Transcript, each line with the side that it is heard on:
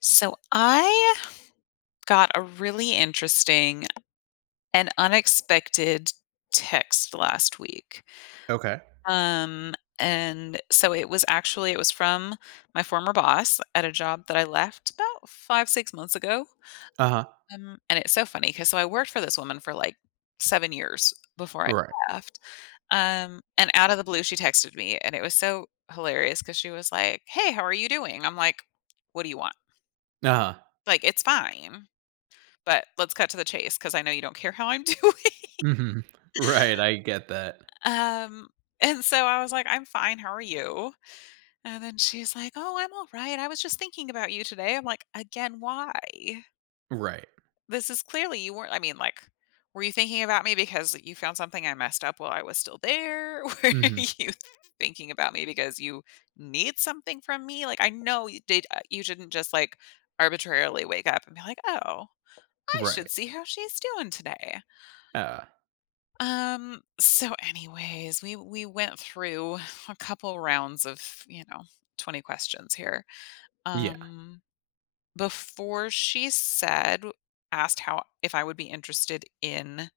left: So I got a really interesting and unexpected text last week.
right: Okay.
left: Um and so it was from my former boss at a job that I left about 5 6 months ago.
right: Uh-huh.
left: And it's so funny cuz so I worked for this woman for like 7 years before I
right: Right.
left: left. And out of the blue she texted me and it was so hilarious cuz she was like, "Hey, how are you doing?" I'm like, "What do you want?"
right: Uh-huh.
left: Like, "It's fine. But let's cut to the chase, because I know you don't care how I'm doing."
right: Mhm. Right, I get that.
left: Um, and so I was like, "I'm fine, how are you?" And then she's like, "Oh, I'm all right. I was just thinking about you today." I'm like, "Again, why?
right: Right.
left: This is clearly you weren't were you thinking about me because you found something I messed up while I was still there? Were
right: Mhm.
left: you thinking about me because you need something from me? Like, I know you did you didn't just, like, arbitrarily wake up and be like, 'Oh, I
right: Right.
left: should see how she's doing today.'"
right: Uh,
left: So anyways, we went through a couple rounds of, you know, 20 questions here.
right: yeah.
left: Um, Before she said asked how if I would be interested in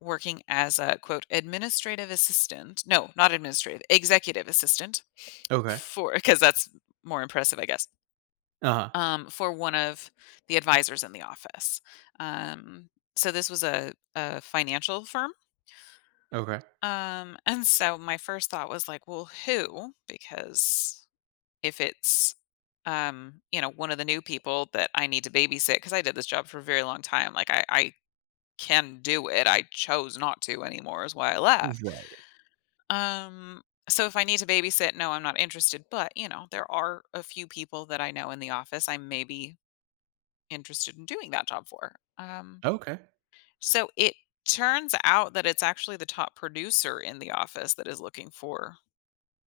left: working as a quote administrative assistant. No, not administrative, executive assistant
right: Okay.
left: for, because that's more impressive, I guess.
right: Uh-huh.
left: For one of the advisors in the office. Um, so this was a financial firm.
right: Okay.
left: And so my first thought was like, well, who? Because if it's, you know, one of the new people that I need to babysit, because I did this job for a very long time. Like I can do it. I chose not to anymore is why I left.
right: Right.
left: Um, so if I need to babysit, no, I'm not interested. But, you know, there are a few people that I know in the office I may be interested in doing that job for.
right: Okay.
left: So it turns out that it's actually the top producer in the office that is looking for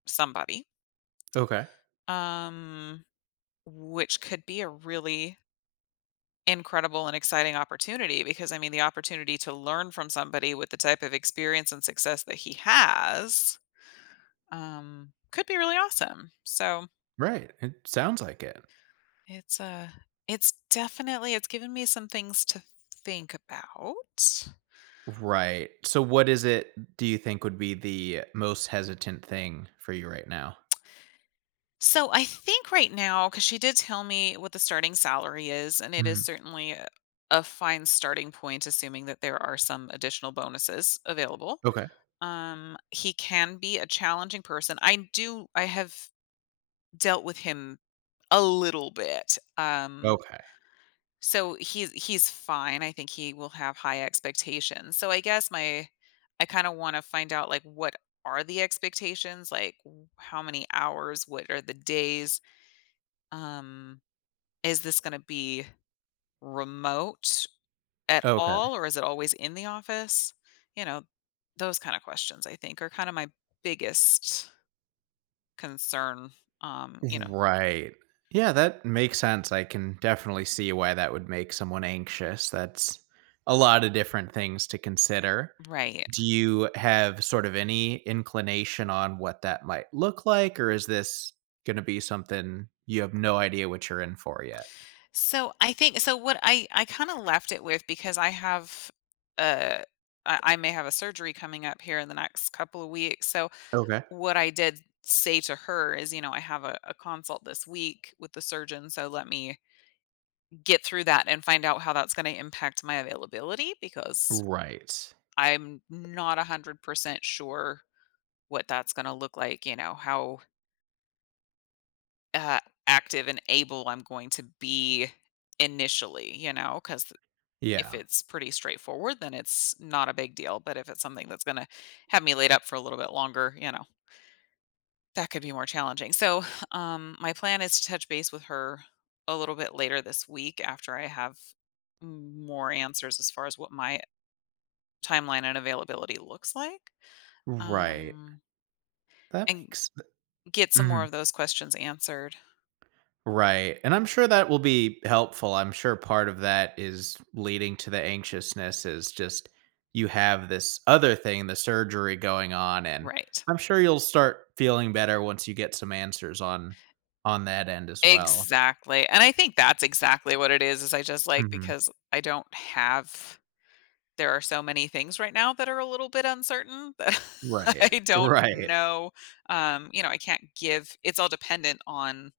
left: somebody,
right: Okay.
left: um, which could be a really incredible and exciting opportunity because I mean, the opportunity to learn from somebody with the type of experience and success that he has could be really awesome. So
right: Right. It sounds like it.
left: it's uh, it's definitely it's given me some things to think about.
right: Right. So what is it do you think would be the most hesitant thing for you right now?
left: So I think right now, because she did tell me what the starting salary is, and it is
right: Mhm.
left: certainly a fine starting point, assuming that there are some additional bonuses available.
right: Okay.
left: He can be a challenging person. I have dealt with him a little bit.
right: Okay.
left: So he's fine. I think he will have high expectations. So I guess my I kind of want to find out like what are the expectations? Like how many hours? What are the days? Um, is this going to be remote at
right: Okay.
left: all or is it always in the office? You know, those kind of questions I think are kind of my biggest concern, um, you know
right: Right. Yeah, that makes sense. I can definitely see why that would make someone anxious. That's a lot of different things to consider.
left: Right.
right: Do you have sort of any inclination on what that might look like, or is this going to be something you have no idea what you're in for yet?
left: So, I think so what I kinda left it with because I have, uh I may have a surgery coming up here in the next couple of weeks, so
right: Okay.
left: what I did say to her is, you know, "I have a consult this week with the surgeon, so let me get through that and find out how that's gonna impact my availability because
right: Right.
left: I'm not 100% sure what that's gonna look like," you know, how uh, active and able I'm going to be initially, you know, because if
right: Yeah.
left: it's pretty straightforward, then it's not a big deal. But if it's something that's going to have me laid up for a little bit longer, you know, that could be more challenging. So, my plan is to touch base with her a little bit later this week after I have more answers as far as what my timeline and availability looks like,
right: Right.
left: um,
right: That
left: and
right: makes
left: get some more
right: mhm.
left: of those questions answered.
right: Right. And I'm sure that will be helpful. I'm sure part of that is leading to the anxiousness is just you have this other thing, the surgery going on, and
left: Right.
right: I'm sure you'll start feeling better once you get some answers on that end as well.
left: Exactly, and I think that's exactly what it is I just, like
right: Hmm.
left: because I don't have there are so many things right now that are a little bit uncertain that
right: Right.
left: I don't
right: Right.
left: know, you know, I can't give it's all dependent on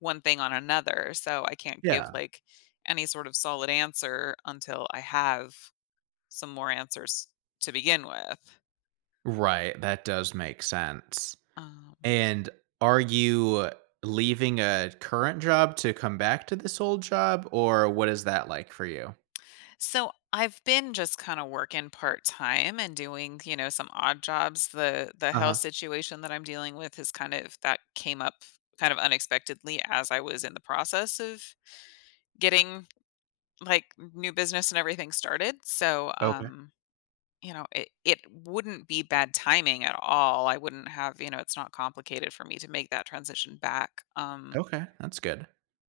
left: one thing on another, so I can't give,
right: Yeah.
left: like, any sort of solid answer until I have some more answers to begin with.
right: Right. That does make sense.
left: um
right: And are you leaving a current job to come back to this old job, or what is that like for you?
left: So I've been just kind of working part time and doing, you know, some odd jobs. The health
right: Uh-huh.
left: situation that I'm dealing with is kind of that came up kind of unexpectedly as I was in the process of getting like new business and everything started. So you know, it wouldn't be bad timing at all. I wouldn't have, you know, it's not complicated for me to make that transition back.
right: Okay, that's good.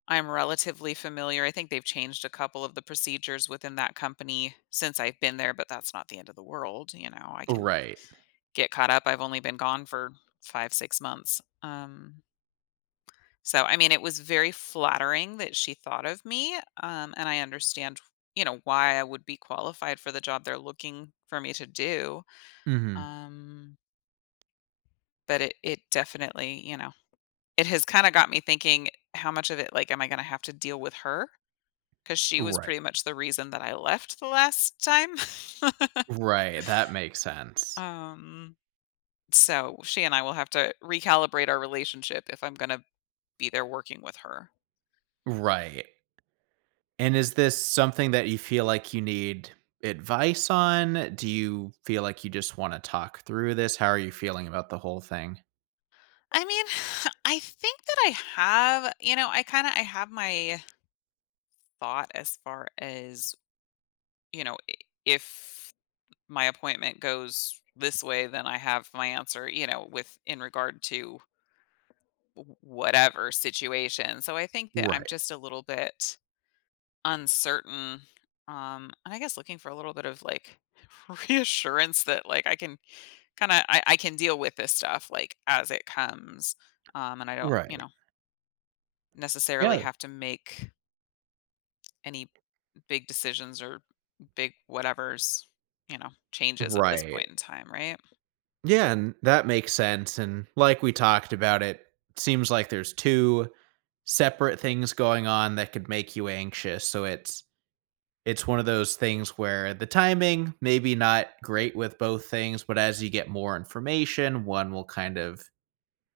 left: I'm relatively familiar. I think they've changed a couple of the procedures within that company since I've been there, but that's not the end of the world, you know, I can
right: Right.
left: get caught up. I've only been gone for 5, 6 months. So, I mean, it was very flattering that she thought of me, and I understand, you know, why I would be qualified for the job they're looking for me to do.
right: Mhm.
left: Um, but it definitely, you know, it has kinda got me thinking, how much of it, like, am I gonna have to deal with her? 'Cause she was
right: Right.
left: pretty much the reason that I left the last time.
right: Right, that makes sense.
left: Um, so she and I will have to recalibrate our relationship if I'm gonna be there working with her.
right: Right. And is this something that you feel like you need advice on? Do you feel like you just wanna talk through this? How are you feeling about the whole thing?
left: I mean, I think that I have, you know, I kinda I have my thought as far as, you know, I if my appointment goes this way, then I have my answer, you know, with in regard to whatever situation. So I think that I'm
right: Right.
left: just a little bit uncertain. And I guess looking for a little bit of like reassurance that like I can kind of I can deal with this stuff like as it comes. And I don't, you
right: Right.
left: know, necessarily
right: Yeah.
left: have to make any big decisions or big whatever's, you know, changes at this
right: Right.
left: point in time, right?
right: Yeah, and that makes sense, and like we talked about, it seems like there's 2 separate things going on that could make you anxious, so it's one of those things where the timing maybe not great with both things, but as you get more information, one will kind of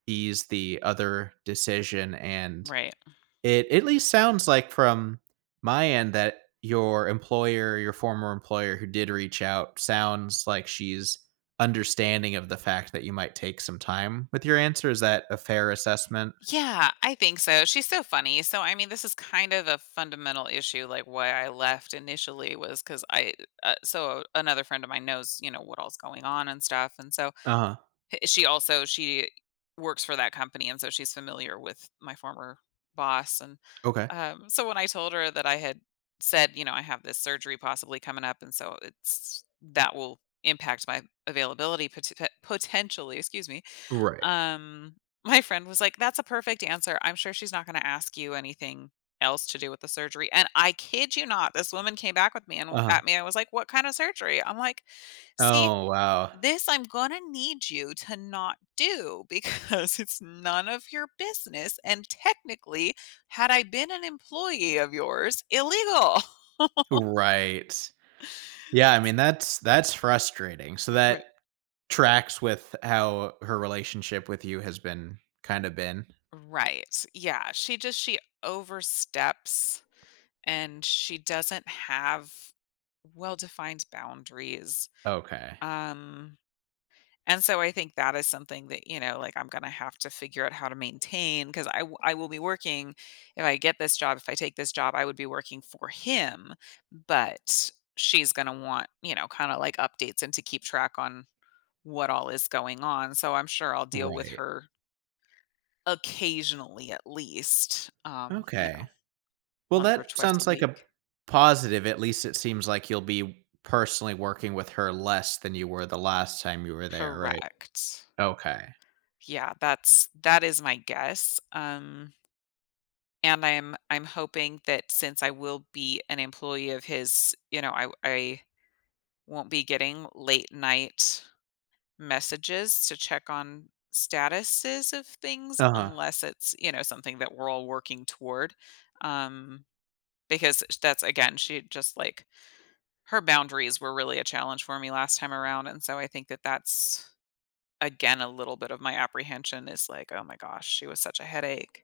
right: ease the other decision. And
left: Right.
right: it at least sounds like from my end that your employer, your former employer who did reach out, sounds like she's understanding of the fact that you might take some time with your answer. Is that a fair assessment?
left: Yeah, I think so. She's so funny. So I mean, this is kind of a fundamental issue like why I left initially was cuz I so another friend of mine knows, you know, what all's going on and stuff. And so
right: Uh huh.
left: she also she works for that company and so she's familiar with my former boss. And
right: Okay.
left: So when I told her that I had said, you know, I have this surgery possibly coming up and so it's that will impact my availability potentially, excuse me,
right: Right.
left: um, my friend was like, "That's a perfect answer. I'm sure she's not gonna ask you anything else to do with the surgery." And I kid you not, this woman came back with me and w
right: Uh huh.
left: at me I was like, "What kind of surgery?" I'm like, "See,
right: Oh, wow.
left: this I'm gonna need you to not do because it's none of your business, and technically, had I been an employee of yours, illegal."
right: Right. Yeah, I mean that's frustrating. So that
left: Right.
right: tracks with how her relationship with you has been kind of been.
left: Right. Yeah, she just she oversteps and she doesn't have well-defined boundaries.
right: Okay.
left: Um, and so I think that is something that, you know, like I'm gonna have to figure out how to maintain because I will be working if I get this job, if I take this job, I would be working for him, but she's gonna want, you know, kind of like updates and to keep track on what all is going on. So I'm sure I'll deal with
right: Right.
left: her occasionally at least, you know,
right: Okay. Well,
left: once or
right: that
left: twice a
right: sounds like a
left: week.
right: positive. At least it seems like you'll be personally working with her less than you were the last time you were there, right?
left: Correct.
right: Okay.
left: Yeah, that's that is my guess, and I'm hoping that since I will be an employee of his, you know, I won't be getting late night messages to check on statuses of things
right: Uh-huh.
left: unless it's, you know, something that we're all working toward, um, because that's again, she just, like her boundaries were really a challenge for me last time around, and so I think that that's, again, a little bit of my apprehension is like, "Oh my gosh, she was such a headache."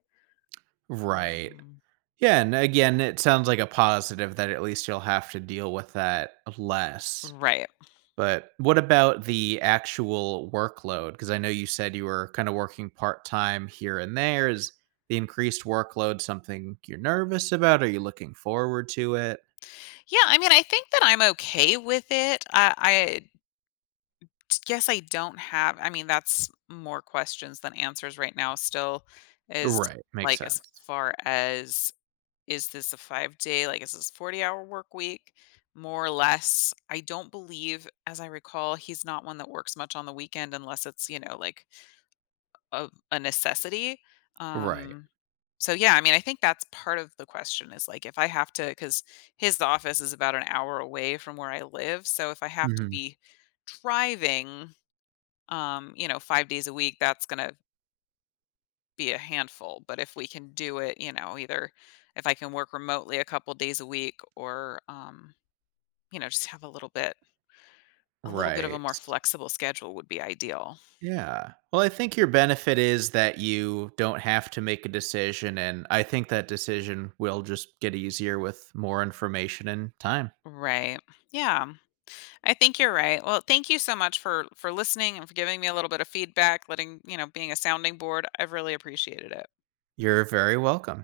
right: Right.
left: Mm,
right: Yeah, and again, it sounds like a positive that at least you'll have to deal with that less.
left: Right.
right: But what about the actual workload? Because I know you said you were kind of working part time here and there. Is the increased workload something you're nervous about? Are you looking forward to it?
left: Yeah, I mean, I think that I'm okay with it. I guess I don't have, I mean, that's more questions than answers right now, still, is
right: Right. Makes
left: like as
right: sense.
left: far as is this a 5 day, like, is this 40-hour work week? More or less. I don't believe, as I recall, he's not one that works much on the weekend unless it's, you know, like of a necessity.
right: Right.
left: Um, so yeah, I mean, I think that's part of the question is like if I have to, because his office is about an hour away from where I live. So if I have to
right: Mhm.
left: be driving, you know, 5 days a week, that's going to be a handful. But if we can do it, you know, either if I can work remotely a couple days a week or, you know, just have a little bit of a
right: Right.
left: more flexible schedule would be ideal.
right: Yeah. Well, I think your benefit is that you don't have to make a decision. And I think that decision will just get easier with more information and time.
left: Right. Yeah. I think you're right. Well, thank you so much for listening and for giving me a little bit of feedback, letting, you know, being a sounding board. I've really appreciated it.
right: You're very welcome.